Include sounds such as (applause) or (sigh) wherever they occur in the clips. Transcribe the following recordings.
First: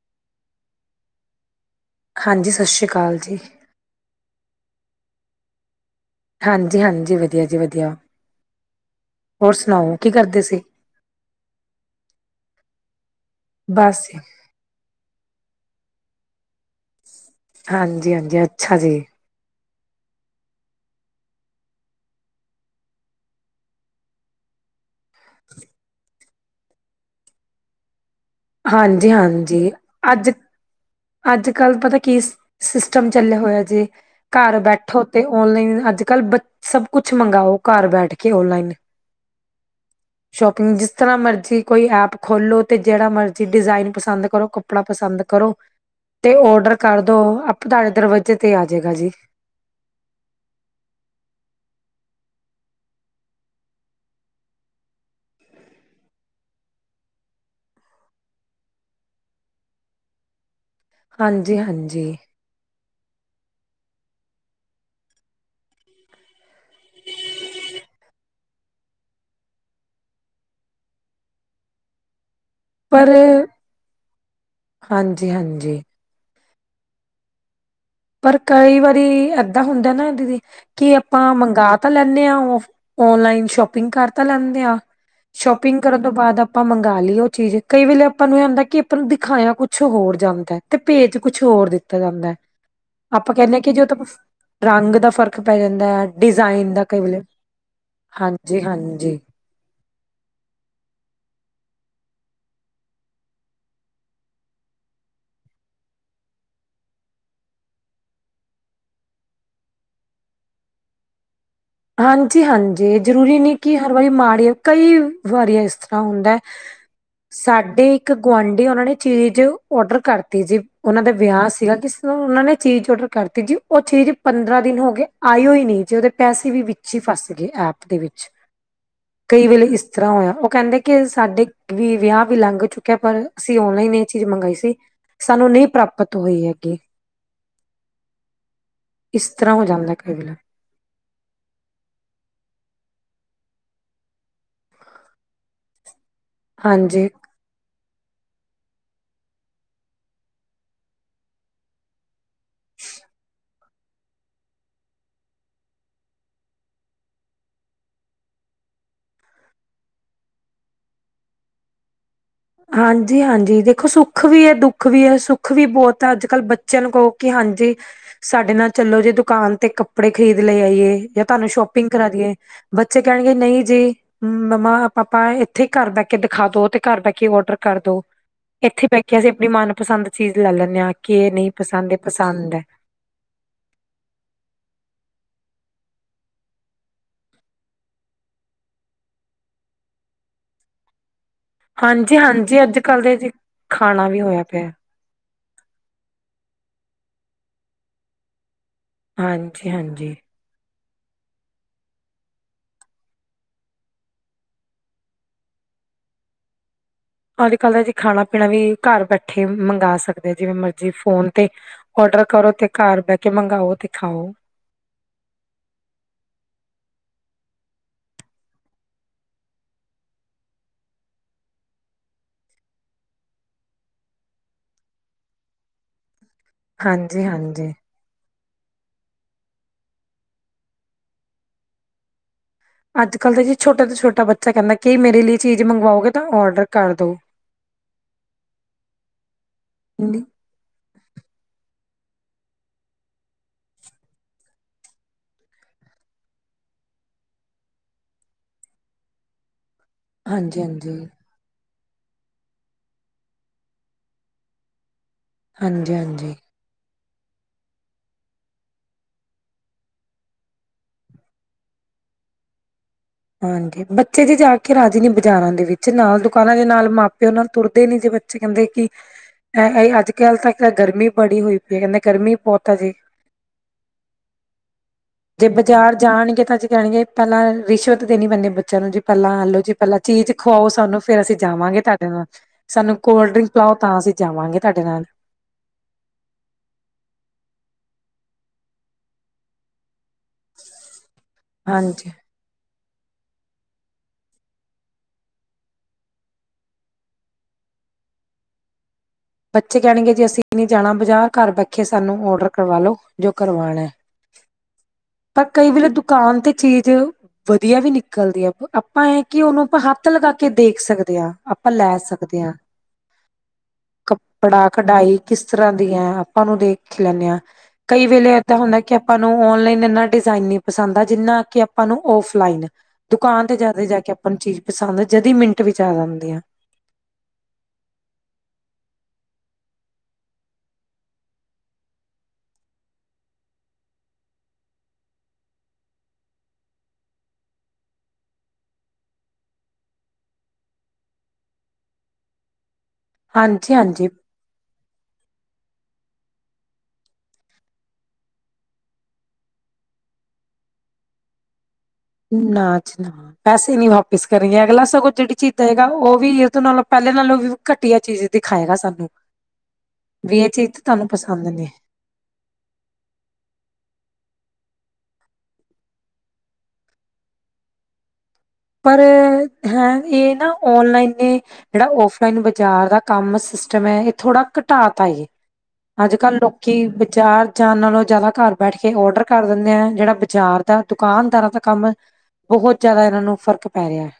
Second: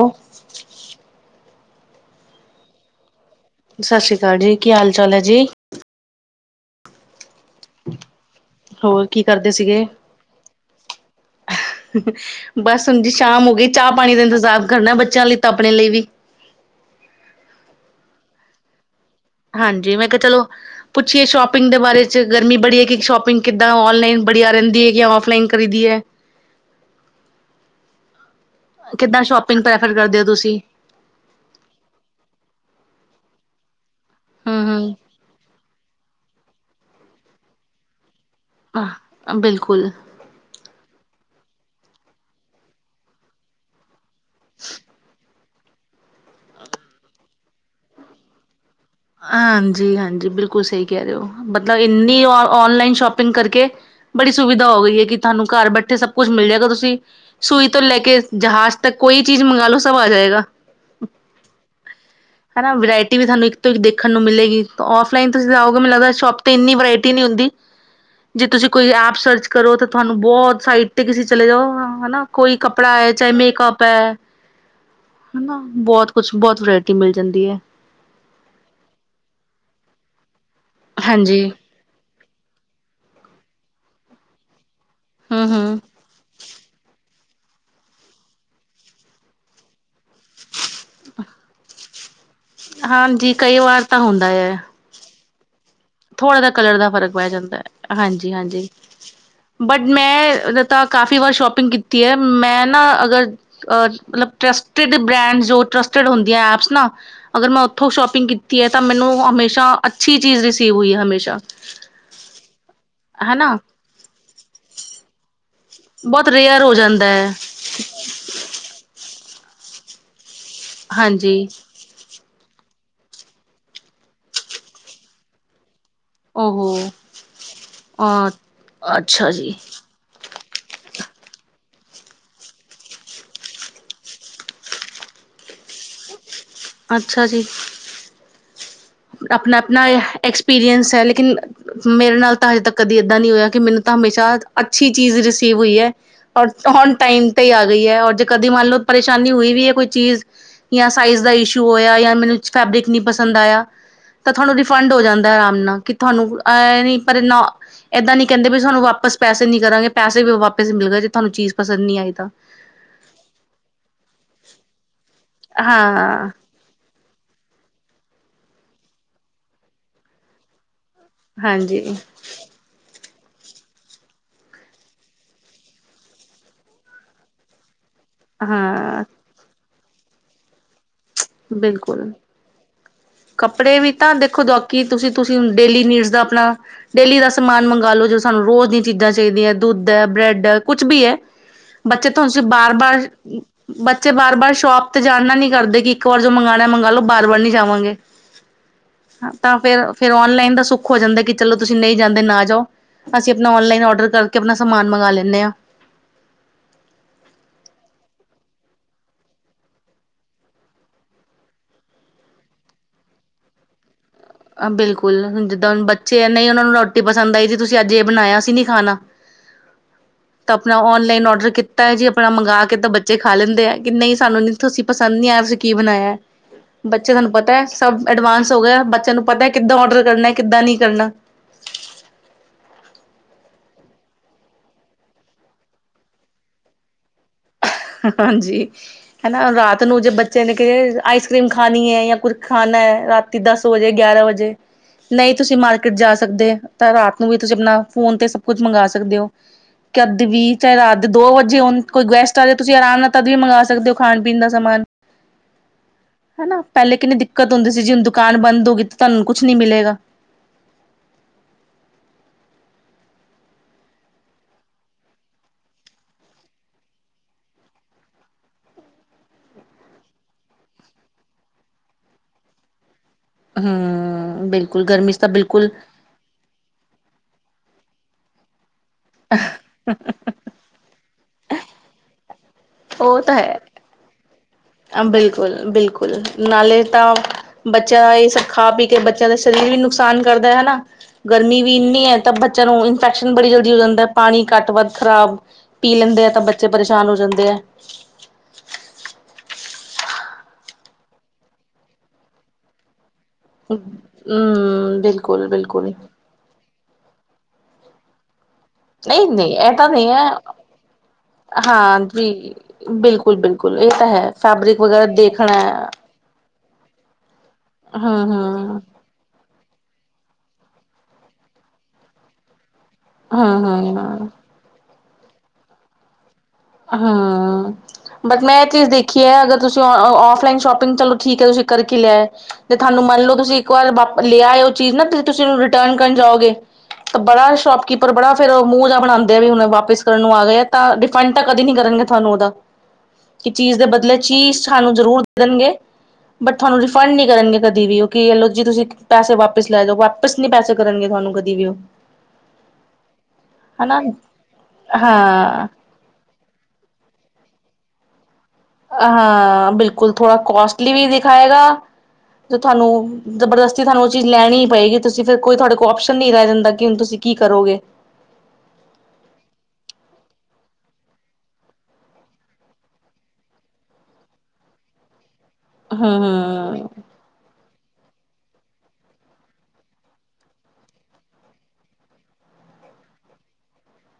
Hello. ਹਾਂਜੀ, ਸਤਿ ਸ਼੍ਰੀ ਅਕਾਲ ਜੀ। ਸਤਿ ਸ੍ਰੀ ਅਕਾਲ ਜੀ, ਕੀ ਹਾਲ ਚਾਲ ਹੈ ਜੀ? ਹਾਂਜੀ-ਹਾਂਜੀ ਵਧੀਆ ਜੀ ਵਧੀਆ। ਹੋਰ ਕੀ ਕਰਦੇ ਹੋਰ ਸੀਗੇ ਸੁਣਾਓ ਕੀ ਕਰਦੇ ਸੀ? ਬਸ ਹੁਣ ਜੀ ਸ਼ਾਮ ਹੋ ਗਈ, ਚਾਹ ਬਸ ਪਾਣੀ ਦਾ ਇੰਤਜ਼ਾਰ ਕਰਨਾ, ਬੱਚਿਆਂ ਲਈ ਤ ਆਪਣੇ ਲਈ ਵੀ ਹਾਂਜੀ-ਹਾਂਜੀ ਅੱਛਾ ਜੀ। ਹਾਂਜੀ ਮੈਂ ਕਿਹਾ ਚਲੋ ਪੁੱਛੀਏ ਸ਼ੋਪਿੰਗ ਦੇ ਬਾਰੇ ਚ, ਗਰਮੀ ਬੜੀ ਹੈ ਕਿ ਸ਼ੋਪਿੰਗ ਕਿੱਦਾਂ ਔਨਲਾਈਨ ਬੜੀਆ ਰਹਿੰਦੀ ਹੈ ਕਿ ਔਫਲਾਈਨ ਕਰੀ ਦੀ ਹੈ? ਕਿੱਦਾਂ ਸ਼ੋਪਿੰਗ ਹਾਂਜੀ-ਹਾਂਜੀ ਪ੍ਰੈਫਰ ਕਰਦੇ ਹੋ ਅੱਜ, ਤੁਸੀਂ ਅੱਜ ਕੱਲ ਪਤਾ ਕੀ ਸਿ ਸਿਸਟਮ ਚੱਲਿਆ ਹੋਇਆ ਜੀ, ਘਰ ਹਮ ਬੈਠੋ ਤੇ ਔਨਲਾਈਨ ਅੱਜ ਕੱਲ ਬ ਸਭ ਕੁਛ ਮੰਗਾਓ, ਘਰ ਬੈਠ ਕੇ ਓਨਲਾਈਨ, ਹਮ ਬਿਲਕੁਲ ਸ਼ੋਪਿੰਗ ਜਿ ਜਿਸ ਤਰ੍ਹਾਂ ਮਰਜ਼ੀ ਕੋਈ ਐਪ ਖੋਲੋ, ਤੇ ਜਿਹੜਾ ਮਰਜ਼ੀ ਡਿਜ਼ਾਇਨ ਪਸੰਦ ਕਰੋ, ਕੱਪੜਾ ਪਸੰਦ ਕਰੋ। ਤੇ ਔਡਰ ਕਰਦੋ, ਆਪੇ ਤੁਹਾਡੇ ਦਰਵਾਜੇ ਤੇ ਆ ਜਾਏਗਾ ਜੀ ਹਾਂਜੀ-ਹਾਂਜੀ ਬਿਲਕੁਲ ਸਹੀ ਕਹਿ ਰਹੇ ਹੋ, ਮਤਲਬ ਇਨ ਔ ਔਨਲਾਈਨ ਸ਼ੋਪਿੰਗ ਕਰਕੇ ਬੜੀ ਸੁਵਿਧਾ ਹੋ ਗਈ ਹੈ, ਕਿ ਤੁਹਾਨੂੰ ਘਰ ਬੈਠੇ ਸਭ ਕੁੱਛ ਮਿਲ ਜਾਏਗਾ ਤੁਸੀਂ ਸੂਈ ਤੋਂ ਲੈ ਕੇ ਜਹਾਜ਼ ਤੱਕ, ਕੋਈ ਚੀਜ਼ ਮੰਗਾ ਲਓ, ਸਭ ਆ ਜਾਏਗਾ। ਹਾਂਜੀ ਹਾਂਜੀ ਹਨਾ, ਵਰਾਇਟੀ ਵੀ ਤੁਹਾਨੂੰ ਇੱਕ ਥੋਨੂੰ ਦੇਖਣ ਨੂੰ ਮਿਲੇਗੀ, ਔਫਲਾਈਨ ਤੁਸੀਂ ਜਾਓਗੇ, ਮੈਨੂੰ ਲੱਗਦਾ ਸ਼ੋਪ ਤੇ ਇੰਨੀ ਵਰਾਇਟੀ ਨਹੀਂ ਹੁੰਦੀ ਜੇ ਤੁਸੀਂ ਕੋਈ ਐਪ ਸਰਚ ਕਰੋ, ਤਾਂ ਤੁਹਾਨੂੰ ਬਹੁਤ ਸਾਈਟ ਤੇ ਕਿਸੇ ਚਲੇ ਜਾਓ ਹਨਾ। ਕੋਈ ਕੱਪੜਾ ਪਰ ਹੈ, ਚਾਹੇ ਮੇਕਅਪ ਹੈ, ਹਾਂਜੀ ਹਨਾ ਹਾਂਜੀ ਬਹੁਤ ਕੁਛ। ਬਹੁਤ ਵਰਾਇਟੀ ਮਿਲ ਜਾਂਦੀ ਹੈ। ਪਰ ਕਈ ਵਾਰੀ ਏਦਾਂ ਹੁੰਦਾ ਨਾ ਦੀਦੀ, ਕਿ ਆਪਾਂ ਹਾਂਜੀ ਮੰਗਾ ਤਾਂ ਲੈ (unintelligible) ਆ ਉਫ ਔਨਲਾਈਨ ਸ਼ੋਪਿੰਗ ਕਰ ਤਾਂ ਲੈਂਦੇ ਆ ਹੂੰ-ਹੂੰ ਸ਼ੋਪਿੰਗ ਕਰਨ ਤੋਂ ਬਾਅਦ ਆਪਾਂ ਮੰਗਾ ਲਈਏ। ਚੀਜ਼ ਕਈ ਵੇਲੇ ਆਪਾਂ ਨੂੰ ਇਹ ਹੁੰਦਾ ਕਿ ਆਪਾਂ ਨੂੰ ਦਿਖਾਇਆ ਕੁਛ ਹੋਰ ਜਾਂਦਾ ਹੈ। ਤੇ ਪੇਜ ਕੁਛ ਹੋਰ ਦਿੱਤਾ ਜਾਂਦਾ ਹੈ। ਹਾਂਜੀ ਆਪਾਂ ਕਹਿੰਦੇ ਕਈ ਹਾਂ ਕਿ ਜੇ ਵਾਰ ਉਹ ਤਾਂ ਰੰਗ ਦਾ ਫ਼ਰਕ ਪੈ ਜਾਂਦਾ ਹੈ ਥੋੜਾ ਜਿਹਾ ਡਿਜ਼ਾਇਨ ਕਲਰ ਦਾ ਕਈ ਫ਼ਰਕ ਵੇਲੇ ਪੈ ਜਾਂਦਾ ਏ, ਹਾਂਜੀ ਹਾਂਜੀ-ਹਾਂਜੀ ਹਾਂਜੀ ਬਟ ਮੈਂ ਉਦੇ ਤਾਂ ਕਾਫ਼ੀ ਵਾਰ ਸ਼ੋਪਿੰਗ ਕੀਤੀ ਹੈ, ਮੈਂ ਨਾ ਅਗਰ ਅ ਮਤਲਬ ਟਰਸਟ ਫਿਰ ਬੀ ਬਰੈਂਡਜ਼ ਜੋ ਟਰੱਸਟਿਡ ਹੁੰਦੀਆਂ ਐਪਸ ਨਾ, ਅਗਰ ਮੈਂ ਉੱਥੋਂ ਸ਼ੋਪਿੰਗ ਕੀਤੀ ਹੈ ਤਾਂ ਮੈਨੂੰ ਹਮੇਸ਼ਾ ਅੱਛੀ ਚੀਜ਼ ਰਿਸੀਵ ਹੋਈ ਹੈ ਹਮੇਸ਼ਾ। ਹਾਂਜੀ-ਹਾਂਜੀ ਜਰੂਰੀ ਨੀ ਹਨਾ ਕਿ ਹਰ ਵਾਰੀ ਮਾੜੀ ਹੈ ਕਈ ਵਾਰੀ ਹੈ ਇਸ ਤ੍ਹਾਂ ਬਹੁਤ ਹੁੰਦਾ ਰੇਅਰ ਹੋ ਜਾਂਦਾ ਹੈ ਸਾਡੇ ਇੱਕ ਗੁਆਂਢੀ ਉਹਨਾਂ ਨੇ ਚੀਜ਼ ਔਡਰ ਕਰ ਤੇ ਜੀ ਉਹਨਾਂ ਦਾ ਹਾਂਜੀ ਵਿਆਹ ਸੀਗਾ ਕਿ ਉਹਨਾਂ ਨੇ ਚੀਜ਼ ਔਡਰ ਕਰਤੀ ਜੀ, ਉਹ ਚੀਜ਼ ਪੰਦਰਾਂ ਦਿਨ ਹੋਗੇ, ਆਇਓ ਹੀ ਨਹੀਂ, ਜੀ ਉਹਦੇ ਪੈਸੇ ਵੀ ਉਹ ਵਿੱਚ ਹੀ ਫਸ ਗਏ, ਐਪ ਦੇ ਵਿੱਚ, ਅੱਛਾ ਕਈ ਜੀ ਵੇਲੇ ਇਸ ਤਰ੍ਹਾਂ ਹੋਇਆ ਕਹਿੰਦੇ ਕਿ ਸਾਡੇ ਵੀ ਵਿਆਹ ਵੀ ਲੰਘ ਚੁੱਕਿਆ, ਪਰ ਅਸੀਂ ਔਨਲਾਈਨ ਇਹ ਚੀਜ਼ ਮੰਗਈ ਸੀ। ਸਾਨੂੰ ਨਹੀਂ ਪ੍ਰਾਪਤ ਹੋਈ ਹੈ। ਅੱਛਾ ਜੀ, ਇਸ ਤਰ੍ਹਾਂ ਹੋ ਆਪਣਾ-ਆਪਣਾ ਜਾਂਦਾ ਕਈ ਵੇਲੇ ਐਕਸਪੀਰੀਅੰਸ ਹੈ ਲੇਕਿਨ ਮੇਰੇ ਨਾਲ ਤਾਂ ਹਜੇ ਤੱਕ ਕਦੀ ਏਦਾਂ ਨਹੀਂ ਹੋਇਆ, ਕਿ ਮੈਨੂੰ ਤਾਂ ਹਮੇਸ਼ਾ ਅੱਛੀ ਚੀਜ਼ ਰਿਸੀਵ ਹੋਈ ਹੈ। ਹੋਰ ਹੁਣ ਹਾਂਜੀ ਟਾਈਮ ਤੇ ਹੀ ਆ ਸਈ ਹੈ, ਹੋਰ ਜੇ ਕਦੀ ਮੰਨ ਲਓ ਪਰੇਸ਼ਾਨੀ ਹੋਈ ਵੀ ਹੈ ਕੋਈ ਚੀਜ਼ ਜਾਂ ਸਾਈਜ਼ ਦਾ ਇਸ਼ੂ ਹੋਇਆ ਜਾਂ ਮੈਨੂੰ ਫੇ ਰਿਕ ਨਹੀਂ ਪਸੰਦ ਆਇਆ ਤਾਂ ਤੁਹਾਨੂੰ ਰਿਫੰਡ ਹੋ ਜਾਂਦਾ ਆਰਾਮ ਨਾਲ, ਕਿ ਤੁਹਾਨੂੰ ਏਹ ਨਹੀਂ ਪਰ ਨਾ, ਇੱਦਾਂ ਨਹੀਂ ਕਹਿੰਦੇ ਵੀ ਸਾਨੂੰ ਵਾਪਸ ਪੈਸੇ ਨੀ ਕਰਾਂਗੇ, ਪੈਸੇ ਵੀ ਵਾਪਿਸ ਮਿਲ ਗਏ, ਜੇ ਤੁਹਾਨੂੰ ਚੀਜ਼ ਪਸਦ ਨਹੀਂ ਆਈ ਤਾਂ। ਹਾਂਜੀ-ਹਾਂਜੀ ਦੇਖੋ ਸੁੱਖ ਵੀ ਹੈ, ਦੁੱਖ ਵੀ ਹੈ, ਸੁੱਖ ਵੀ ਬਹੁਤ ਹੈ ਅੱਜ ਹਾਂ ਕੱਲ੍ਹ, ਬੱਚਿਆਂ ਨੂੰ ਕਹੋ ਕਿ ਹਾਂਜੀ, ਸਾਡੇ ਨਾਲ ਚਲੋ ਜੇ ਦੁਕਾਨ ਤੇ ਕੱਪੜੇ ਖ਼ਰੀਦ ਲੇ ਆਈਏ। ਯਾ ਤੁਹਾਨੂੰ ਹਾਂਜੀ ਸ਼ੋਪਿੰਗ ਕਰਾ ਦੀਏ, ਬੱਚੇ ਕਹਿਣਗੇ ਨਹੀਂ ਜੀ, ਮੰਮਾ ਪਾਪਾ ਇੱਥੇ ਘਰ ਬੈ ਕੇ ਦਿਖਾ ਦੋ, ਤੇ ਘਰ ਬੈ ਕੇ ਕਿ ਓਡਰ ਕਰਦੋ, ਇੱਥੇ ਬਹਿ ਹਾਂ ਕੇ ਅਸੀਂ ਆਪਣੀ ਮਨਪਸੰਦ ਚੀਜ਼ ਲੈ ਲੈਣੇ ਹਾਂ। ਕਿ ਇਹ ਨਹੀਂ ਪਸੰਦ ਇਹ ਬਿਲਕੁਲ, ਪਸੰਦ ਹੈ ਕੱਪੜੇ ਵੀ ਤਾਂ ਦੇਖੋ ਜੋਕੀ ਤੁਸੀਂ, ਤੁਸੀਂ ਹੁਣ ਡੇਲੀ ਨਿਡਸ ਦਾ ਆਪਣਾ ਡੇਲੀ ਦਾ ਸਮਾਨ ਮੰਗਾ ਲਓ ਜੋ ਸਾਨੂੰ ਰੋਜ਼ ਦੀਆਂ ਚੀਜ਼ਾਂ ਚਾਹੀਦੀਆਂ ਦੁੱਧ ਐ ਬ੍ਰੈਡ ਕੁਛ ਵੀ ਹੈ ਬੱਚੇ ਤੁਸੀਂ ਹਾਂਜੀ-ਹਾਂਜੀ ਅੱਜ ਕੱਲ੍ਹ ਬਾਰ-ਬਾਰ ਦੇ ਜੀ ਖਾਣਾ ਬੱਚੇ ਵੀ ਬਾਰ ਹੋਇਆ ਬਾਰ ਪਿਆ ਸ਼ੋਪ ਤੇ ਜਾਣਨਾ ਨੀ ਕਰਦੇ ਕੀ ਜੋ ਮੰਗਉਣਾ ਮੰਗ ਲਓ ਬਾਰ ਵਾਰ ਨੀ ਜਾਵਾਂਗੇ ਤਾਂ ਫਿਰ ਫਿਰ ਹਾਂਜੀ-ਹਾਂਜੀ ਔਨਲਾਈਨ ਦਾ ਸੁੱਕ, ਹੋ ਜਾਂਦਾ ਕਿ ਚਲੋ ਤੁਸੀਂ ਨਹੀਂ ਜਾਂਦੇ ਨਾ ਜਾਓ, ਅਸੀਂ ਆਪਣਾ ਔਨਲਾਈਨ ਡਰ ਕਰਕੇ ਆਪਣਾ ਸਮਾਨ ਮੰਗਵਾ ਲੈਂਨੇ ਆ, ਅੱਜ-ਕੱਲ ਦਾ ਜੀ ਖਾਣਾ ਪੀਣਾ ਵੀ ਘਰ ਬੈਠੇ ਮੰਗਵਾ ਸਕਦੇ ਆ ਜਿਵੇਂ ਮਰਜੀ ਫੋਨ ਤੇ, ਡਰ ਕਰੋ ਤੇ ਘਰ ਬਹਿ ਕੇ ਮੰਗਓ ਤੇ, ਖਾਓ ਬਿਲਕੁਲ ਹੁਣ ਜਿੱਦਾਂ ਹੁਣ ਬੱਚੇ ਨਹੀਂ ਉਹਨਾਂ ਨੂੰ ਰੋਟੀ, ਪਸੰਦ ਆਈ ਜੀ ਤੁਸੀਂ ਅੱਜ ਇਹ ਬਣਾਇਆ ਅਸੀ ਨੀ ਖਾਣਾ ਤਾਂ ਆਪਣਾ ਔਨਲਾਈਨ ਔਡਰ ਕੀਤਾ ਜੀ ਆਪਣਾ ਮੰਗਾ ਕੇ ਤਾਂ ਬੱਚੇ ਖਾ ਲੈਂਦੇ ਆ ਕਿ ਨਹੀਂ ਸਾਨੂੰ ਤੁਸੀਂ ਪਸੰਦ ਨਹੀਂ ਕੀ ਬਣਾਇਆ ਬੱਚੇ ਹਾਂਜੀ ਤੁਹਾਨੂੰ ਪਤਾ ਹੈ ਹਾਂਜੀ ਸਭ ਐਡਵਾਂਸ ਹੋ ਗਿਆ ਬੱਚਿਆਂ ਨੂੰ ਪਤਾ ਕਿੱਦਾਂ ਔਡਰ ਕਰਨਾ ਕਿੱਦਾਂ ਨਹੀਂ ਕਰਨਾ, ਅੱਜ-ਕੱਲ ਜੀ ਛੋਟਾ ਤੋਂ ਛੋਟਾ ਬੱਚਾ ਕਹਿੰਦਾ ਕਿ ਮੇਰੇ ਲਈ ਚੀਜ਼ ਮੰਗਵਾਓਗੇ ਤਾਂ ਔਡਰ ਕਰ ਦੋ ਹਾਂਜੀ ਹੈਲੋ ਰਾਤ ਨੂੰ ਜੇ ਹਾਂਜੀ ਬੱਚੇ ਨੇ ਕਿਹਾ ਆਈਸਕ੍ਰੀਮ ਖਾਣੀ ਹੈ। ਕੁੁਰ ਖਾਨਾ ਹੈ ਰਾਤੀ ਦਸ ਵਜੇ ਗਿਆਰਾਂ ਵਜੇ, ਨਹੀਂ ਤੁਸੀਂ ਮਾਰਕੀਟ ਜਾ ਸਕਦੇ ਤਾਂ ਰਾਤ ਨੂੰ ਵੀ ਤੁਸੀਂ ਆਪਣਾ ਫੋਨ ਤੇ ਸਭ ਕੁਛ ਮੰਗਵਾ ਸਕਦੇ ਹੋ। ਕਦ ਵੀ ਹਾਂਜੀ ਚਾਹੇ ਰਾਤ ਹਾਂਜੀ ਦੇ ਦੋ ਵਜੇ ਹੋਣ ਕੋਈ ਗੈਸਟ ਆਵੇ ਤੁਸੀਂ ਆਰਾਮ ਨਾਲ ਤਦ ਵੀ ਮੰਗਵਾ ਸਕਦੇ ਹੋ ਖਾਣ ਪੀਣ ਦਾ ਸਮਾਨ, ਹਾਂਜੀ-ਹਾਂਜੀ, ਹਨਾ ਪਹਿਲੇ ਕਿੰਨੀ ਦਿੱਕਤ ਹੁੰਦੀ ਸੀ ਜੀ ਦੁਕਾਨ ਬੰਦ ਹੋ ਗਈ ਤਾਂ ਤੁਹਾਨੂੰ ਕੁੱਛ ਨੀ ਮਿਲੇਗਾ। ਹਾਂਜੀ ਬੱਚੇ ਜੀ ਜਾ ਕੇ ਰਾਜੀ ਨੇ ਬਾਜ਼ਾਰਾਂ ਦੇ ਵਿੱਚ ਨਾਲ ਦੁਕਾਨਾਂ ਦੇ ਨਾਲ ਮਾਪਿਓ ਨਾਲ ਤੁਰਦੇ ਨੀ ਜੇ ਬੱਚੇ ਕਹਿੰਦੇ ਕਿ, ਅੱਜ-ਕੱਲ੍ਹ ਤਾਂ ਗਰਮੀ ਬੜੀ ਹੋਈ ਪਈ ਹੈ ਕਹਿੰਦੇ ਗਰਮੀ ਬਹੁਤ ਆ ਜੀ, ਹੂੰ ਬਿਲਕੁਲ ਗਰਮੀ 'ਚ ਤਾਂ ਜੇ ਬਿਲਕੁਲ ਬਾਜ਼ਾਰ ਜਾਣਗੇ ਤਾਂ ਜੇ ਕਹਿਣਗੇ ਪਹਿਲਾਂ ਰਿਸ਼ਵਤ ਦੇ ਨੀ ਪੈਂਦੇ ਬੱਚਿਆਂ ਨੂੰ ਜੀ ਪਹਿਲਾਂ ਆਲੋ ਜੀ ਪਹਿਲਾਂ ਚੀਜ਼ ਖੁਵਾਓ ਸਾਨੂੰ ਫੇਰ ਅਸੀਂ ਜਾਵਾਂਗੇ ਤੁਹਾਡੇ ਨਾਲ ਸਾਨੂੰ ਉਹ ਕੋਲਡ ਤਾਂ ਡਰਿੰਕ ਹੈ ਪਾਓ ਤਾਂ ਅਸੀਂ ਜਾਵਾਂਗੇ। ਤੁਹਾਡੇ ਨਾਲ ਬਿਲਕੁਲ-ਬਿਲਕੁਲ ਨਾਲੇ ਤਾਂ ਬੱਚਿਆਂ ਦਾ, ਸ ਖਾ ਪੀ ਕੇ ਬੱਚਿਆਂ ਦਾ ਸਰੀਰ ਵੀ ਨੁਕਸਾਨ ਕਰਦਾ ਹਨਾ ਗਰਮੀ ਵੀ ਇੰਨੀ ਹਾਂਜੀ ਹੈ ਤਾਂ ਬੱਚਿਆਂ ਨੂੰ, ਇਫੈਕਸ਼ਨ ਬੜੀ ਜਲਦੀ ਹੋ ਜਾਂਦਾ ਪਾਣੀ ਘੱਟ ਵੱਧ ਖ਼ਰਾਬ ਪੀ ਲੈਂਦੇ ਆ ਤਾਂ ਬੱਚੇ ਪਰੇਸ਼ਾਨ ਹੋ ਜਾਂਦੇ ਹੈ। (unintelligible) ਬੱਚੇ ਕਹਿਣਗੇ ਜੇ ਅਸੀਂ ਨਹੀਂੀ ਜਾਣਾ ਬਜ਼ਾਰ ਘਰ ਬੈਠੇ ਸਾਨੂੰ ਔਡਰ ਕਰਵਾਲੋ, ਜੋ ਕਰਵਾਉਣਾ ਹੈ ਹੂੰ ਪਰ ਕਈ ਬਿਲਕੁਲ-ਬਿਲਕੁਲ ਵੇਲੇ ਦੁਕਾਨ ਤੇ ਚੀਜ਼, ਵਧੀਆ ਵੀ ਨਿਕਲਦੀ ਆ, ਆਪਾਂ ਇਹ ਕਿ ਨਹੀਂ-ਨਹੀਂ ਉਹਨੂੰ ਇਹ ਆਪਾਂ ਤਾਂ ਨਹੀਂ ਹੱਥ ਹੈ। ਲਗਾ ਕੇ ਦੇਖ ਸਕਦੇ ਹਾਂ ਆਪਾਂ ਲੈ ਹਾਂ ਸਕਦੇ ਹਾਂ, ਜੀ ਬਿਲਕੁਲ-ਬਿਲਕੁਲ ਇਹ ਤਾਂ ਹੈ ਕੱਪੜਾ ਫੈਬਰਿਕ ਵਗੈਰਾ ਕਢਾਈ ਕਿਸ ਤਰ੍ਹਾਂ ਦੇਖਣਾ ਦੀ ਹੈ ਆਪਾਂ ਨੂੰ ਦੇਖ, ਰੱਖ ਲੈਂਦੇ ਹਾਂ ਕਈ ਵੇਲੇ ਏਦਾਂ ਹਾਂ-ਹਾਂ, ਹੁੰਦਾ ਕਿ ਆਪਾਂ ਨੂੰ ਔਨਲਾਈਨ ਇਨਾ, ਡਿਜ਼ਾਇਨ ਨੀ ਪਸੰਦ ਆ ਜਿੰਨਾ ਕਿ ਆਪਾਂ ਨੂੰ ਔਫਲਾਈਨ ਦੁਕਾਨ ਤੇ ਜਾ ਕੇ ਹਾਂ-ਹਾਂ, ਆਪਾਂ ਨੂੰ ਚੀਜ਼ ਪਸੰਦ, ਜਦੀ ਮਿੰਟ ਵਿੱਚ ਆ ਜਾਂਦੀ ਆ। ਹੂੰ, ਬਟ ਮੈਂ ਇਹ ਚੀਜ਼ ਦੇਖੀ ਹੈ ਅਗਰ ਤੁਸੀਂ ਔਫਲਾਈਨ ਸ਼ੋਪਿੰਗ ਚਲੋ ਠੀਕ ਹੈ ਤੁਸੀਂ ਕਰਕੇ ਲਿਆ ਤੇ ਤੁਹਾਨੂੰ ਮੰਨ ਲਓ ਤੁਸੀਂ ਇੱਕ ਵਾਰ ਲਿਆ ਉਹ ਚੀਜ਼ ਨਾ ਤੇ ਤੁਸੀਂ ਉਹਨੂੰ ਰਿਟਰਨ ਕਰਨ ਜਾਓਗੇ। ਤੇ ਬੜਾ ਸ਼ੋਪਕੀਪਰ ਬੜਾ ਫੇਰ ਉਹ ਮੂੰਹ ਜਿਹਾ ਬਣਾਉਂਦੇ ਆ ਵੀ ਹੁਣ ਵਾਪਿਸ ਕਰਨ ਨੂੰ ਆ ਗਏ ਆ ਤਾਂ ਰਿਫੰਡ ਤਾਂ ਕਦੇ ਨਹੀਂ ਕਰਨਗੇ ਤੁਹਾਨੂੰ ਉਹਦਾ ਕਿ ਹਾਂਜੀ ਚੀਜ਼ ਦੇ ਹਾਂਜੀ ਬਦਲੇ ਚੀਜ਼ ਸਾਨੂੰ ਜ਼ਰੂਰ ਦੇ ਦੇਣਗੇ। ਬਟ ਤੁਹਾਨੂੰ ਰਿਫੰਡ ਨੀ ਕਰਨਗੇ ਕਦੇ ਵੀ ਜੀ ਤੁਸੀਂ ਪੈਸੇ ਵਾਪਿਸ ਲੈ ਜਾਓ ਵਾਪਿਸ ਨਹੀਂ ਪੈਸੇ ਕਰਨਗੇ। ਤੁਹਾਨੂੰ ਕਦੀ ਵੀ ਨਾ ਨਾ ਪੈਸੇ ਨੀ ਹਨਾ ਵਾਪਿਸ ਕਰੇਗੇ ਅਗਲਾ ਸਗੋਂ ਜਿਹੜੀ ਚੀਜ਼ਾਂ ਹਾਂ ਹੈਗਾ ਉਹ ਵੀ, ਵੀਰ ਤੋਂ ਨਾਲੋਂ ਪਹਿਲੇ ਨਾਲੋਂ ਵੀ ਘਟੀਆ ਚੀਜ਼, ਦਿਖਾਏਗਾ ਸਾਨੂੰ ਹਾਂ ਬਿਲਕੁਲ ਥੋੜਾ ਵੀ ਇਹ ਚੀਜ਼ ਤਾਂ ਕੋਸਟਲੀ ਵੀ ਤੁਹਾਨੂੰ ਪਸੰਦ ਦਿਖਾਏਗਾ। ਨਹੀਂ ਤੇ ਤੁਹਾਨੂੰ ਜਬਰਦਸਤੀ ਤੁਹਾਨੂੰ ਉਹ ਚੀਜ਼ ਲੈਣੀ, ਪਏਗੀ ਤੁਸੀਂ ਫਿਰ ਕੋਈ ਤੁਹਾਡੇ ਕੋਲ ਓਸ਼ਨ ਨੀ ਰਹਿ ਜਾਂਦਾ ਕਿ ਹੁਣ ਤੁਸੀਂ ਕੀ ਕਰੋਗੇ। ਪਰ ਹੈ ਇਹ ਨਾ ਔਨਲਾਈਨ ਜਿਹੜਾ ਔਫਲਾਈਨ ਬਾਜ਼ਾਰ ਦਾ ਕੰਮ ਸੀ। ਸਿਸਟਮ ਹੈ ਇਹ ਥੋੜਾ ਘਟਾਤ ਆਈਏ ਹੂੰ ਅੱਜ-ਕੱਲ੍ਹ ਲੋਕੀ ਹੂੰ ਵਿਚਾਰ ਜਾਣ ਨਾਲੋਂ, ਜਿਆਦਾ ਘਰ ਬੈਠ ਕੇ ਔਡਰ ਕਰ ਦਿੰਦੇ ਆ ਜਿਹੜਾ ਬਾਜ਼ਾਰ ਦਾ ਦੁਕਾਨਦਾਰਾਂ ਦਾ ਕੰਮ, ਉਹ ਬਹੁਤ ਜਿਆਦਾ ਇਹਨਾਂ ਨੂੰ ਫ਼ਰਕ ਪੈ ਰਿਹਾ ਹੈ।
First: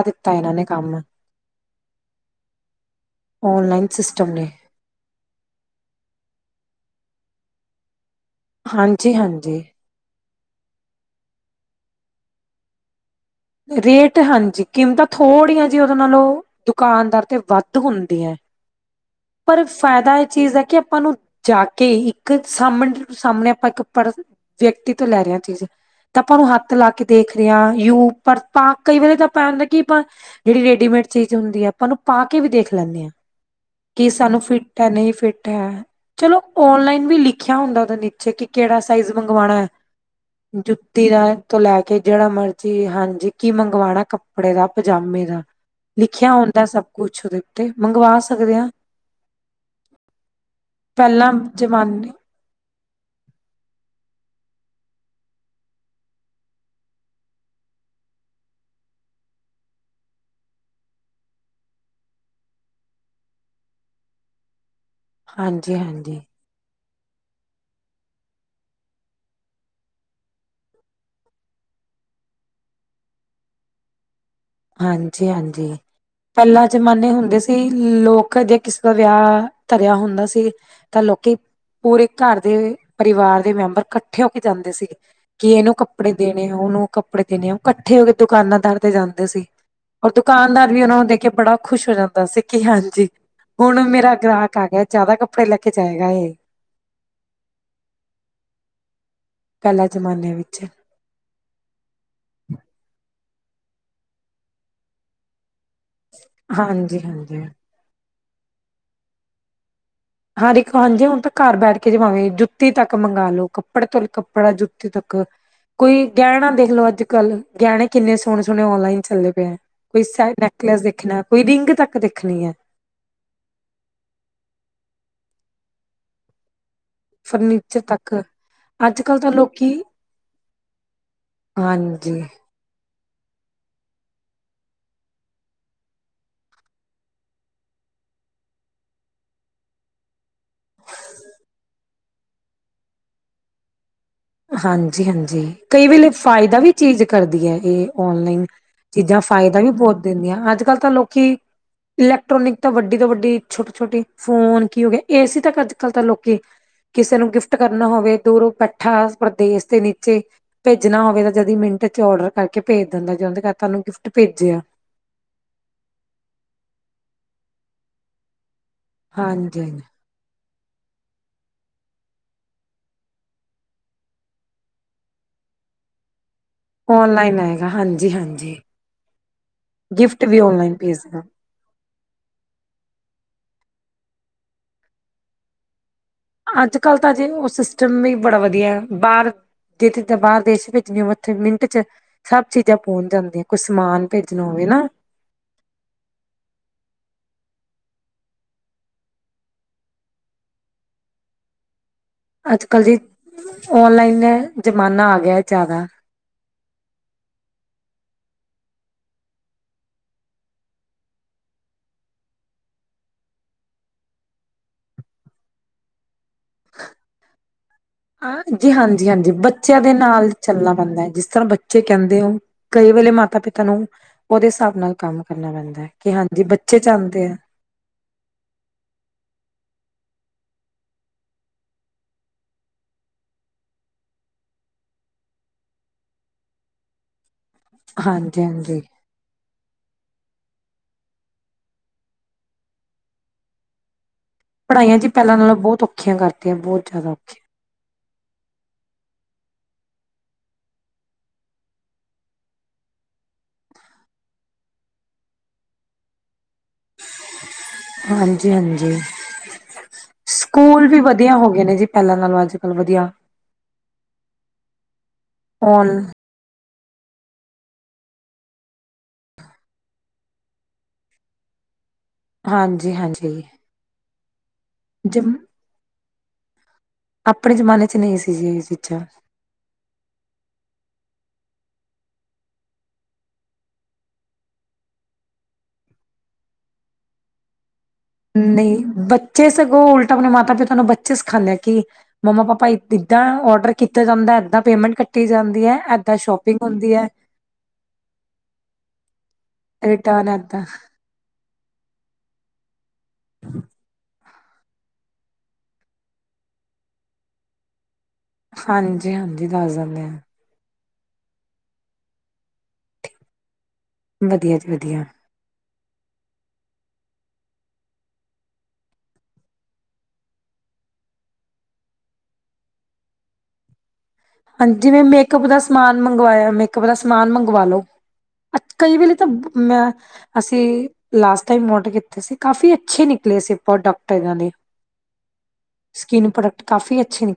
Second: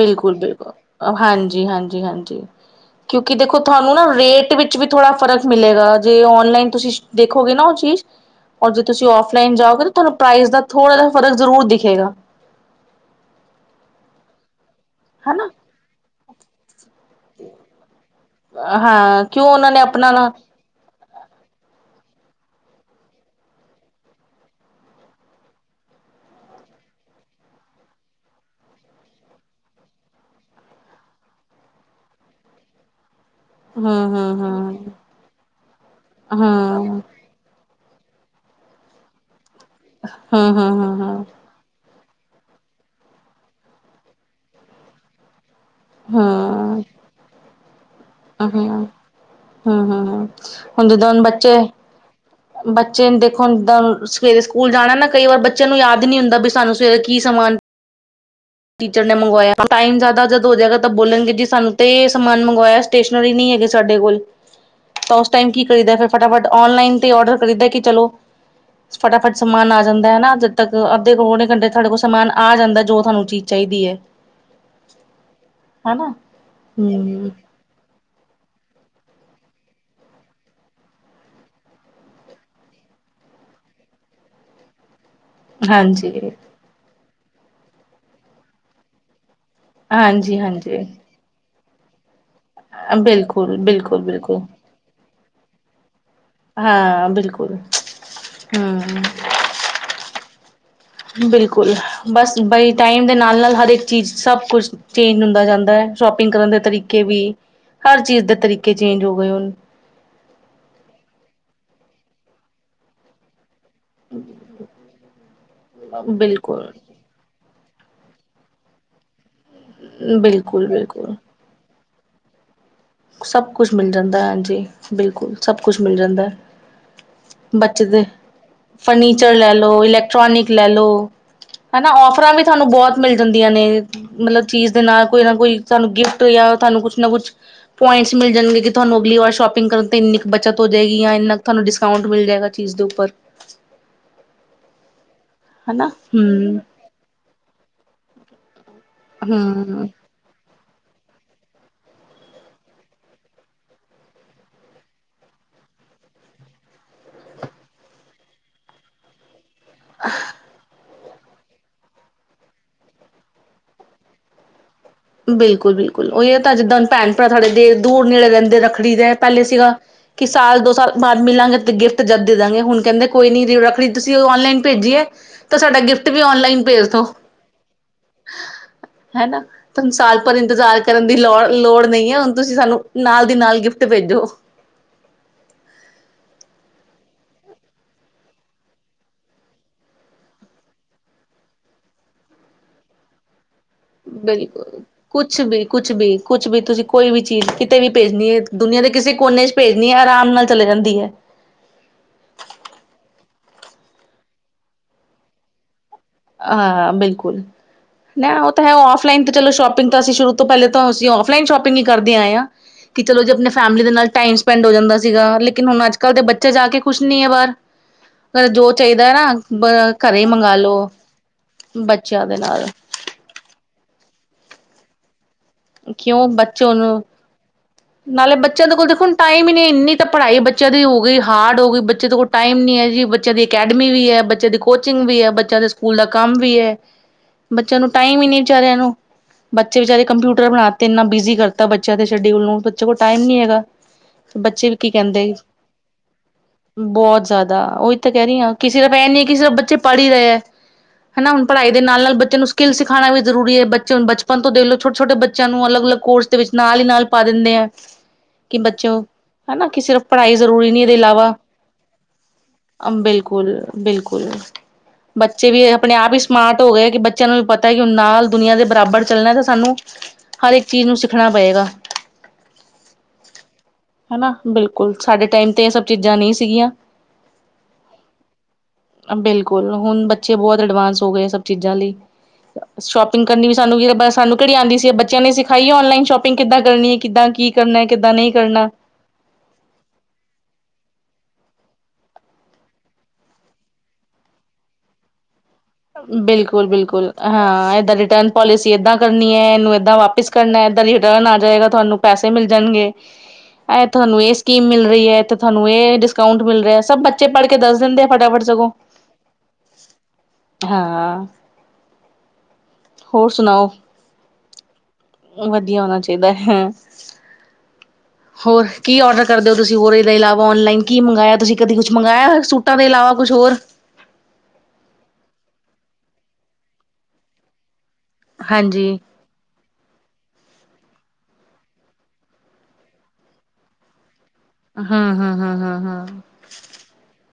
ਬਿਲਕੁਲ-ਬਿਲਕੁਲ ਹਾਂਜੀ-ਹਾਂਜੀ-ਹਾਂਜੀ, ਕਿਉਂਕਿ ਦੇਖੋ ਔਨਲਾਈਨ ਤੁਹਾਨੂੰ ਨਾ ਸਿਸਟਮ ਨੇ। ਰੇਟ ਵਿੱਚ ਵੀ ਥੋੜਾ ਫ਼ਰਕ ਮਿਲੇਗਾ ਜੇ ਔਨਲਾਈਨ ਤੁਸੀਂ ਦੇ, ਦੇਖੋਗੇ ਨਾ ਉਹ ਚੀਜ਼, ਹੁਣ ਜੇ ਤੁਸੀਂ ਔਫਲਾਈਨ ਹਾਂਜੀ-ਹਾਂਜੀ, ਜਾਓਗੇ ਤੁਹਾਨੂੰ ਪ੍ਰਾਈਜ਼ ਦਾ ਥੋੜ੍ਹਾ ਜਾ ਫਰਕ ਜ਼ਰੂਰ ਦਿਖੇਗਾ। ਰੇਟ ਹਾਂਜੀ ਕੀਮਤਾਂ ਹਨਾ ਥੋੜ੍ਹੀਆਂ ਜੀ ਉਹੋਂ ਨਾਲੋਂ, ਦੁਕਾਨਦਾਰ ਤੇ ਵੱਧ ਹੁੰਦੀ ਹੈ, ਹਾਂ ਕਿਉਂ ਪਰ ਉਹਨਾਂ ਨੇ ਆਪਣਾ ਫਾਇਦਾ ਇਹ ਨਾ ਚੀਜ਼ ਹੈ ਕਿ ਆਪਾਂ ਨੂੰ, ਜਾ ਕੇ ਇੱਕ ਸਮਣੇ ਸਾਹਮਣੇ ਆਪਾਂ ਇੱਕ ਪਰ ਵਿਅਕਤੀ ਤੋਂ ਲੈ ਰਹੇ ਹਾਂ ਚੀਜ਼, ਤਾਂ ਆਪਾਂ ਨੂੰ ਹੱਥ ਲਾ ਕੇ ਦੇਖ ਰਹੇ ਹਾਂ ਯੂ ਪਰ ਆਪਾਂ ਕਈ ਵੇਲੇ ਤਾਂ ਆਪਾਂ ਹੁੰਦਾ ਆਪਾਂ ਜਿਹੜੀ ਰੇਡੀਮੇਡ, ਚੀਜ਼ ਹੁੰਦੀ ਹੈ ਆਪਾਂ ਉਹਨੂੰ ਪਾ ਕੇ ਵੀ ਦੇਖ ਲੈਂਦੇ ਹਾਂ। ਹੂੰ ਕਿ ਹੂੰ ਸਾਨੂੰ ਹੂੰ ਫਿੱਟ ਹੈ ਨਹੀਂ ਫਿੱਟ ਹੈ ਹੂੰ ਚਲੋ ਹੂੰ ਔਨਲਾਈਨ ਵੀ ਲਿਖਿਆ ਹੁੰਦਾ। ਨੀਚੇ ਕਿ ਕਿਹੜਾ ਸਾਈਜ਼ ਮੰਗਵਾਉਣਾ ਹੈ ਹੂੰ ਹੂੰ ਜੁੱਤੀ ਦਾ ਹੂੰ ਤੋਂ ਲੈ ਕੇ ਜਿਹੜਾ ਮਰਜੀ ਹਾਂਜੀ ਕੀ ਮੰਗਵਾਣਾ ਕੱਪੜੇ ਦਾ ਪਜਾਮੇ ਦਾ ਲਿਖਿਆ ਹੁੰਦਾ ਹੂੰ ਸਭ ਕੁਛ ਉਹਦੇ ਉੱਤੇ ਮੰਗਵਾ ਸਕਦੇ ਹਾਂ। ਹਾਂ-ਹਾਂ, ਹੁਣ ਜਦੋਂ ਹੁਣ ਪਹਿਲਾਂ ਬੱਚੇ ਜਮਾਨੇ ਬੱਚੇ ਦੇਖੋਦਾਂ ਸਵੇਰੇ ਸਕੂਲ ਜਾਣਾ ਨਾ ਕਈ ਵਾਰ ਬੱਚਿਆਂ ਨੂੰ ਯਾਦ ਨੀ ਹੁੰਦਾ ਵੀ ਸਾਨੂੰ ਸਵੇਰੇ ਕੀ ਸਮਾਨ, ਟੀਚਰ ਨੇ ਮੰਗਵਾਇਆ ਟਾਈਮ ਜ਼ਿਆਦਾ ਜਦ ਹੋ ਜਾਏਗਾ ਤਾਂ ਬੋਲਣਗੇ ਜੀ ਸਾਨੂੰ ਤੇ ਸਮਾਨ ਮੰਗਵਾਇਆ ਸਟੇਸ਼ਨਰੀ ਨਹੀਂ, ਹੈਗੇ ਸਾਡੇ ਕੋਲ ਤਾਂ ਉਸ ਟਾਈਮ ਕੀ ਕਰੀਦਾ ਫਿਰ ਹਾਂਜੀ-ਹਾਂਜੀ, ਫਟਾਫਟ ਔਨਲਾਈਨ ਔਡਰ ਖਰੀਦਾ ਕਿ ਚਲੋ। ਫਟਾਫਟ ਸਮਾਨ ਆ ਜਾਂਦਾ ਹਨਾ ਜਦ ਤੱਕ ਅੱਧੇ ਕੋਲ ਸਮਾਨ ਆ ਜਾਦਾ ਹਨਾ ਅੰਧੇ ਘੰਟੇ ਚ ਤੁਹਾਡੇ ਕੋਲ ਸਮਾਨ ਆ ਜਾਂਦਾ ਜੋ ਤੁਹਾਨੂੰ ਚੀਜ਼ ਚਾਹੀਦੀ ਹੈ। ਹਾਂਜੀ-ਹਾਂਜੀ ਹਨਾ ਪਹਿਲਾਂ ਜ਼ਮਾਨੇ ਹੂੰ, ਹੁੰਦੇ ਸੀ ਲੋਕ ਜੇ ਕਿਸੇ ਦਾ ਵਿਆਹ ਧਰਿਆ ਹੁੰਦਾ ਸੀ ਤਾਂ ਲੋਕੀ ਪੂਰੇ ਘਰ ਦੇ ਪਰਿਵਾਰ ਦੇ ਮੈਂਬਰ ਇਕੱਠੇ ਹੋ ਕੇ ਜਾਂਦੇ ਸੀਗੇ ਕਿ ਇਹਨੂੰ ਕੱਪੜੇ ਹਾਂਜੀ, ਦੇਣੇ ਆ ਉਹਨੂੰ ਕੱਪੜੇ ਦੇਣੇ ਆ ਉਹ ਇਕੱਠੇ ਹੋ ਕੇ ਦੁਕਾਨਾਂਦਾਰ ਤੇ ਜਾਂਦੇ ਸੀ। ੳਹ ਦੁਕਾਨਦਾਰ ਹਾਂਜੀ-ਹਾਂਜੀ ਵੀ ਉਹਨਾ ਨੂੰ ਦੇਖ ਕੇ ਬੜਾ ਖੁਸ਼ ਹੋ ਜਾਂਦਾ ਸੀ ਕਿ ਹਾਂਜੀ ਬਿਲਕੁਲ, ਹੁਣ ਬਿਲਕੁਲ, ਮੇਰਾ ਬਿਲਕੁਲ। ਗ੍ਰਾਹਕ ਆ ਗਿਆ ਜਿਆਦਾ ਕੱਪੜੇ ਲੈ ਕੇ ਜਾਇਗ- ਹਾਂ ਬਿਲਕੁਲ ਹੂੰ, ਪਹਿਲਾਂ ਜ਼ਮਾਨੇ ਵਿੱਚ ਬਿਲਕੁਲ ਬਸ ਬਈ ਟਾਈਮ ਦੇ ਨਾਲ-ਨਾਲ ਹਰੇਕ ਚੀਜ਼ ਸਭ ਕੁਛ ਚੇਂਜ ਹੁੰਦਾ ਜਾਂਦਾ। ਸ਼ੋਪਿੰਗ ਕਰਨ ਦੇ ਤਰੀਕੇ ਵੀ ਹਾਂਜੀ-ਹਾਂਜੀ। ਹਰ ਚੀਜ਼ ਦੇ ਤਰੀਕੇ ਚੇਂਜ ਹੋ ਗਏ ਉਹ ਹਾਂ ਹਾਂਜੀ ਹੁਣ ਤਾਂ ਘਰ ਬੈਠ ਕੇ ਜਮਵੇ ਜੁੱਤੀ ਤੱਕ ਮੰਗਾ ਲਓ ਕੱਪੜ ਕੱਪੜੇ ਤੋਂ ਕੱਪੜਾ ਜੁੱਤੀ ਤੱਕ ਕੋਈ ਗਹਿਣਾ ਬਿਲਕੁਲ ਦੇਖਲੋ ਅੱਜ-ਕੱਲ ਗਹਿਣੇ ਕਿੰਨੇ ਸੋਹਣੇ-ਸੋਹਣੇ ਔਨਲਾਈਨ ਚੱਲੇ ਪਏ ਹੈ ਕੋਈ ਬਿਲਕੁਲ ਨੈਕਲਸ ਬਿਲਕੁਲ ਦੇਖਣਾ ਕੋਈ ਰਿੰਗ ਤੱਕ ਦੇਖਣੀ ਐ। ਸਭ ਕੁਛ ਮਿਲ ਜਾਂਦਾ ਹਾਂਜੀ ਬਿਲਕੁਲ ਸਭ ਕੁਛ ਮਿਲ ਜਾਂਦਾ ਹੈ। ਫਰਨੀਚਰ ਬੱਚੇ ਦੇ ਤੱਕ ਅੱਜ ਕੱਲ੍ਹ ਤਾਂ ਫਰਨੀਚਰ ਲੈ ਲੋਕੀ ਲਓ ਇਲੈਕਟ੍ਰੋਨਿਕ ਲੈ ਲੋ ਹਨਾ ਹਾਂਜੀ ਔਫਰਾਂ ਵੀ ਤੁਹਾਨੂੰ ਬਹੁਤ ਮਿਲ ਜਾਂਦੀਆਂ ਨੇ ਮਤਲਬ ਚੀਜ਼ ਦੇ ਨਾਲ ਕੋਈ ਨਾ ਕੋਈ ਸਾਨੂੰ ਗਿਫਟ ਜਾਂ ਤੁਹਾਨੂੰ ਕੁਛ ਨਾ ਕੁਛ ਪੁਆਇੰਟਸ ਮਿਲ ਜਾਣਗੇ ਕਿ ਤੁਹਾਨੂੰ ਅਗਲੀ ਵਾਰ ਸ਼ੋਪਿੰਗ ਕਰਨ ਤੋਂ ਐਨੀ ਬੱਚਤ ਹੋ ਜਾਏਗੀ ਜਾਂ ਇੰਨਾ ਤੁਹਾਨੂੰ ਡਿਸ ਸਾਊਂਡ ਮਿਲ ਜਾਏਗਾ ਚੀਜ਼ ਦੇ ਉੱਪਰ ਹਾਂਜੀ-ਹਾਂਜੀ ਕਈ ਹਨਾ ਵੇਲੇ ਫਾਇਦਾ ਹੂੰ ਵੀ ਚੀਜ਼ ਕਰਦੀ ਹੈ ਇਹ ਔਨਲਾਈਨ ਚੀਜ਼ਾਂ ਫਾਇਦਾ ਵੀ ਹੂੰ ਬਹੁਤ ਦਿੰਦੀਆਂ ਅੱਜ ਕੱਲ੍ਹ ਤਾਂ ਲੋਕੀ ਇਲੈਕਟ੍ਰੋਨਿਕ ਤਾਂ ਵੱਡੀ ਤੋਂ ਵੱਡੀ ਛੋਟੀ-ਛੋਟੀ ਫੋਨ ਕੀ ਹੋ ਗਿਆ ਏਸੀ ਤੱਕ ਅੱਜ ਕੱਲ੍ਹ ਤਾਂ ਲੋਕੀ ਕਿਸੇ ਨੂੰ ਗਿਫਟ ਕਰਨਾ ਹੋਵੇ ਦੂਰੋਂ ਪੈਠਾ ਪ੍ਰਦੇਸ਼ ਦੇ ਨੀਚੇ ਭੇਜ ਨਾ ਹੋਵੇ ਤਾਂ ਜਦੀ ਮਿੰਟ ਚ ਓਡਰ ਕਰਕੇ ਭੇਜ ਦਿੰਦਾ ਜਦ ਤੁਹਾਨੂੰ ਗਿਫਟ ਭੇਜਿਆ ਬਿਲਕੁਲ-ਬਿਲਕੁਲ ੳਹੀ ੳਹ ਤਾਂ ਜਿੱਦਾਂ ਭੈਣ ਭਰਾ ਸਾਡੇ ਦੂਰ ਨੇੜੇ ਰਹਿੰਦੇ ਰੱਖ ਖਰੀਦਿਆ ਪਹਿਲੇ ਹਾਂਜੀ ਸੀਗਾ ਹਾਂਜੀ ਕਿ ਸਾਲ ਦੋ ਸਾਲ ਬਾਅਦ ਮਿਲਾਂਗੇ ਤੇ ਗਿਫਟ ਜਦ ਦੇ ਦਾਂਗੇ ਹੁਨ ਕਹਿੰਦੇ ਕੋਈ ਨੀ ਰਖੜੀ ਤੁਸੀਂ ੳਹ ਆਨਲਾਈਨ ਭੇਜੀਏ ਤਾਂ ਸਾਡਾ ਗਿਫਟ ਵੀ ਆਨਲਾਈਨ ਭੇਜ ਦੋ ਔਨਲਾਈਨ ਆਏਗਾ ਹਾਂਜੀ ਹਾਂਜੀ ਸਾਲ ਗਿਫਟ ਭਰ ਵੀ ਔਨਲਾਈਨ ਇੰਤਜ਼ਾਰ ਕਰਨ ਦੀ ਭੇਜਦਾ ਲੋੜ-ਲੋੜ ਨਈ ਏ ਹੁਨ ਤੁਸੀਂ ਸਾਨੂੰ ਨਾਲ ਦੀ ਨਾਲ ਗਿਫਟ ਭੇਜੋ ਅੱਜ ਕੱਲ੍ਹ ਤਾਂ ਜੀ ਉਹ ਸਿਸਟਮ ਵੀ ਬੜਾ ਵਧੀਆ ਬਾਰ ਜਿੱਥ ਬਾਰ ਦੇਸ਼ ਭੇਜਣੀ ਹੋ ਉੱਥੇ ਮਿੰਟ ਚ ਸਭ ਚੀਜ਼ਾਂ ਪਹੁੰਚ ਜਾਂਦੀਆਂ ਕੋਈ ਸਮਾਨ ਭੇਜਣਾ ਹੋਵੇ ਬਿਲਕੁਲ ਨਾ ਕੁਛ ਵੀ-ਕੁਛ ਵੀ-ਕੁਛ ਵੀ ਤੁਸੀਂ ਕੋਈ ਵੀ ਚੀਜ਼ ਕਿਤੇ ਵੀ ਭੇਜਣੀ ਹੈ ਦੁਨੀਆਂ ਦੇ ਕਿਸੇ ਕੋਨੇ ਚ ਭੇਜਣੀ ਹੈ ਆਰਾਮ ਨਾਲ ਚਲੇ ਜਾਂਦੀ ਏ ਅੱਜ ਕੱਲ ਜੀ ਔਨਲਾਈਨ ਦਾ ਜ਼ਮਾਨਾ ਆ ਗਿਆ ਜ਼ਿਆਦਾ ਹਾਂ ਹਾਂ ਬਿਲਕੁਲ ਨਾ ਉਹ ਤਾਂ ਹੈ ਆਫਲਾਈਨ ਚਲੋ ਸ਼ੋਪਿੰਗ ਤਾਂ ਅਸੀਂ ਸ਼ੁਰੂ ਤੋਂ ਪਹਿਲਾਂ ਤੋਂ ਅਸੀਂ ਆਫਲਾਈਨ ਸ਼ੋਪਿੰਗ ਈ ਕਰਦੇ ਆਏ ਆ ਕਿ ਚਲੋ ਜੀ ਅਪਨੇ ਫੈਮਲੀ ਦੇ ਨਾਲ ਟਾਈਮ ਸਪੈਂਡ ਹੋ ਜਾਂਦਾ ਸੀਗਾ ਲੇਕਿਨ ਹੁਨ ਅੱਜ ਕੱਲ੍ਹ ਦੇ ਬੱਚੇ ਬੱਚਾ ਜਾ ਕੇ ਖੁਸ਼ ਨੀ ਏ ਬਾਹਰ ਜੋ ਹਾਂਜੀ ਚਾਹੀਦਾ ਹਾਂਜੀ ਏ ਹਾਂਜੀ ਨਾ ਬੱਚਿਆਂ ਦੇ ਘਰੇ ਹੀ ਨਾਲ ਮੰਗਾ ਚੱਲਣਾ ਲੋ ਪੈਂਦਾ ਹੈ ਜਿਸ ਤਰ੍ਹਾਂ ਬੱਚੇ ਕਹਿੰਦੇ ਬੱਚਿਆਂ ਦੇ ੳ ਨਾਲ। ਕਈ ਵੇਲੇ ਮਾਤਾ ਪਿਤਾ ਨੂੰ ਉਹਦੇ ਹਿਸਾਬ ਨਾਲ ਕੰਮ ਕਰਨਾ ਪੈਂਦਾ ਹੈ ਕਿ ਕਿਉਂ ਹਾਂਜੀ ਬੱਚੇ ਨੂੰ ਚਾਹੁੰਦੇ ਆ ਨਾਲੇ ਬੱਚਿਆਂ ਦੇ ਕੋਲ ਦੇਖੋ ਹੁਨ ਟਾਈਮ ਈ ਨਹੀਂ ਇੰਨੀ ਤਾਂ ਪੜ੍ਹਾਈ ਬੱਚੇ ਬੱਚਿਆਂ ਦੀ ਹੋ ਗਈ ਹਾਰਡ ਹੋ ਗਈ ਬੱਚੇ ਦੇ ਕੋਲ ਟਾਈਮ ਨੀ ਏ ਜੀ ਬੱਚਿਆਂ ਦੀ ਅਕੈਡਮੀ ਵੀ ਏ ਬੱਚਿਆਂ ਦੀ ਕੋਚਿੰਗ ਵੀ ਏ ਬੱਚਾ ਸਕੂਲ ਦਾ ਕੰਮ ਵੀ ਏ ਬੱਚਿਆਂ ਨੂੰ ਟਾਈਮ ਈ ਨੀ ਹਾਂਜੀ ਵਿਚਾਰਿਆਂ ਹਾਂਜੀ ਨੂੰ ਬੱਚੇ ਵਿਚਾਰੇ ਕੰਪਿਊ ਟਰ ਬਣਾ ਤੇ ਇੰਨਾ ਬਿਜ਼ੀ ਕਰਤਾ ਬੱਚਿਆਂ ਦੇ ਸ਼ਡਿਊਲ ਨੂੰ ਬੱਚੇ ਕੋਲ ਟਾਈਮ ਨੀ ਹੈਗਾ ਬੱਚੇ ਵੀ ਕੀ ਪੜ੍ਹਾਈਆਂ ਜੀ ਕਹਿੰਦੇ ਪਹਿਲਾਂ ਨਾਲੋਂ ਬਹੁਤ ਔਖੀਆਂ ਕਰਤੀਆਂ ਬਹੁਤ ਔਖੀਆਂ ਜ਼ਿਆਦਾ ਉਈ ਤੇ ਕਹਿ ਰਹੀ ਹਾਂ ਕਿਸੇ ਤਰ੍ਹਾਂ ਇਹ ਨੀ ਕਿਸੇ ਤਰ੍ਹਾਂ ਬੱਚੇ ਪੜ੍ਹ ਈ ਰਹੇ ਏ ਹੈਨਾ ਹੁਣ ਪੜ੍ਹਾਈ ਦੇ ਨਾਲ ਬੱਚ ਨੂੰ ਸਕਿੱਲ ਸਖਾਨਾ ਵੀ ਜਰੂਰੀ ਏ ਬੱਚੇ ਹੁਣ ਬਚਪਨ ਤੋਂ ਦੇਖ ਲੋ ਛੋਟੇ-ਛੋਟੇ ਬੱਚੇ ਬੱਚਿਆਂ ਨੂੰ ਅਲੱਗ--ਅਲੱਗ ਕੋਰਸ ਦੇ ਵਿੱਚ ਨਾਲ ਈ ਨਾਲ ਪਾ ਦਿੰਨੇ ਆ ਕਿ ਹਾਂਜੀ-ਹਾਂਜੀ ਬੱਚੋਂ ਹਨਾ ਕਿ ਸਿਰਫ਼ ਪੜ੍ਹਾਈ ਜ਼ਰੂਰੀ ਨਹੀਂ ਇਹਦੇ ਇਲਾਵਾ ਹੋ ਗਏ ਨੇ ਜੀ ਪਹਿਲਾਂ ਨਾਲੋਂ ਅੱਜ ਕੱਲ ਵਧੀਆ ਬਿਲਕੁਲ-ਬਿਲਕੁਲ ਬੱਚੇ ਵੀ ਔਨ ਆਪਣੇ ਆਪ ਹੀ ਸਮਾਰਟ ਹੋਇਆ ਕਿ ਬੱਚਿਆਂ ਨੂੰ ਵੀ ਪਤਾ ਕਿ ਨਾਲ ਦੁਨੀਆਂ ਦੇ ਬਰਾਬਰ ਚੱਲਣਾ ਤੇ ਸਾਨੂੰ ਹਰ ਇੱਕ ਚੀਜ਼ ਨੂੰ ਸਿੱਖਣਾ ਪਏਗਾ ਹਾਂਜੀ ਹਾਂਜੀ ਹਨਾ ਬਿਲਕੁਲ ਜ ਸਾਡੇ ਟਾਈਮ ਤੇ ਇਹ ਸਭ ਚੀਜ਼ਾਂ ਨਹੀਂ ਸੀਗੀਆਂ। ਆਪਣੇ ਜਮਾਨੇ ਚ ਨਹੀਂ ਸੀ ਜੀ ਇਹ ਚੀਜ਼ਾਂ ਬਿਲਕੁਲ ਹੁਨ ਬੱਚੇ ਬਹੁਤ ਅਡਵਾਂਸ ਹੋ ਗਏ ਸਭ ਚੀਜ਼ਾਂ ਲਈ ਸ਼ੋਪਿੰਗ ਕਰਨੀ ਵੀ ਸਾਨੂੰ ਵੀ ਸਾਨੂੰ ਕਿਹੜੀ ਆਂਂਦੀ ਸੀ ਬੱਚਿਆਂ ਨੇ ਸਿਖਾਈ ਔਨਲਾਈਨ ਸ਼ੋਪਿੰਗ ਕਿੱਦਾਂ ਕਰਨੀ ਏ ਕਿੱਦਾਂ ਕੀ ਕਰਨਾ ਕਿੱਦਾਂ ਨਹੀਂ (inaudible) ਕਰਨਾ ਸਿਖਾਨੇ ਆ ਕਿ ਮੰਮਾ ਪਾਪਾ ਏਦਾਂ ਔਡਰ ਕੀਤਾ ਜਾਂਦਾ ਏਦਾਂ ਪੇਮੈਂਟ ਕੱਟੀ ਜਾਂਦੀ ਹੈ ਏਦਾਂ ਸ਼ੋਪਿੰਗ ਬਿਲਕੁਲ ਹੁੰਦੀ ਹੈ ਬਿਲਕੁਲ ਹਾਂ ਇਹ ਤਾ ਰਿਟਰਨ ਪੋਲਿਸੀ ਏਦਾਂ ਕਰਨੀ ਏ ਇਹਨੂੰ ਏਦਾਂ ਰਿਟਰਨ ਵਾਪਸ ਏਦਾਂ ਕਰਨਾ ਰਿਟਰਨ ਆ ਜਾਏਗਾ ਤੁਹਾਨੂੰ ਪੈਸੇ ਮਿਲ ਜਾਨਗੇ ਇਹ ਤੁਹਾਨੂੰ ਸਕੀਮ ਮਿਲ ਰਹੀ ਏ ਇਥੇ ਤੁਹਾਨੂੰ ਇਹ ਡਿਸਕਾਊਂਟ ਮਿਲ ਰਿਹਾ ਸਭ ਬੱਚੇ ਪੜ੍ਹ ਕੇ ਦੱਸ ਦਿੰਦੇ ਫਟਾਫਟ ਸਗੋਂ। ਹਾਂਜੀ ਹਾਂਜੀ ਦੱਸ ਦਿੰਨੇ ਆ ਹਾਂ ਹੋਰ ਸੁਨਾਓ ਵਧੀਆ ਜੀ ਵਧੀਆ ਹੋਰ ਵਧੀਆ ਹੋਨਾ ਚਾਹੀਦਾ ਹੈ ਹੋਰ ਕੀ ਔਡਰ ਕਰਦੇ ਹੋ ਤੁਸੀਂ ਹੋਰ ਇਹਦੇ ਇਲਾਵਾ ਔਨਲਾਈਨ ਕੀ ਮੰਗਇਆ ਤੁਸੀਂ ਕਦੇ ਕੁਛ ਮੰਗਾਇਆ ਸੂਟਾਂ ਦੇ ਇਲਾਵਾ ਕੁਸ਼ ਹੋਰ ਹ (inaudible) ਹਾਂਜੀ ਜਿਵੇਂ ਮੇਕਅਪ ਦਾ ਸਮਾਨ ਮੰਗਵਾਇਆ ਮੇਕਅਪ ਦਾ ਸਮਾਨ ਮੰਗਵਾ ਲੋ ਆ ਹਾਂਜੀ ਕਈ ਵੇਲੇ ਤਾਂ ਮੈਂ ਅਸੀਂ ਲਾਸਟ ਟਾਈਮ ੳਡਰ ਕੀਤੇ ਸੀ ਕਾਫੀ ਅੱਛੇ ਨਿਕਲੇ ਸੀ ਪ੍ਰੋਡਕਟ ਹੂੰ-ਹੂੰ-ਹੂੰ-ਹੂੰ-ਹੂੰ। ਸਕਿਨ ਪ੍ਰੋਡਕਟ ਕਾਫੀ ਅੱਛੇ ਨ